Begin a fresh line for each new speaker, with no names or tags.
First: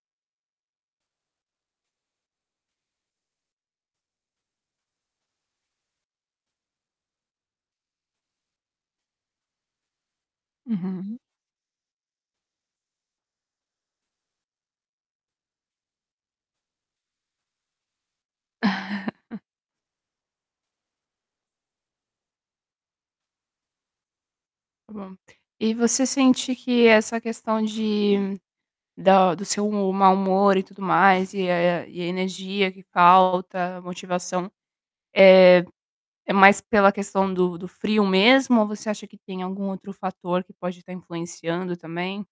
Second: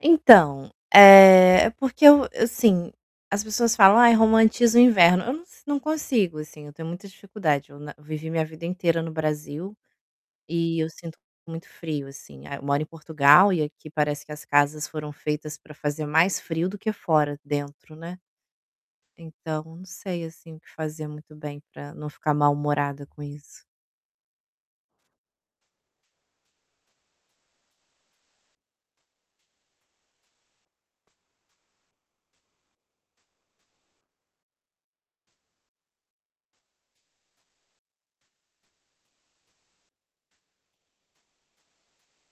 Então, eh, é porque eu eu, sim, as pessoas falam: "Ai, romantiza o inverno". Eu não sin não consigo assim, eu tenho muita dificuldade. Eu na eu vivi minha vida inteira no Brasil, e eu sinto
Uhum.
muito frio, assim. A eu moro em Portugal e aqui parece que as casas foram feitas pra fazer mais frio do que fora, dentro, né. Então, não sei, assim, o que fazer muito bem para não ficar mal-humorada com isso.
Tá bom. E você sente que essa questão de da do seu humo mau humor e tudo mais e a e a energia que falta, a motivação, eh, é mais pela questão do do frio mesmo ou você acha que tem algum outro fator que pode estar influenciando também?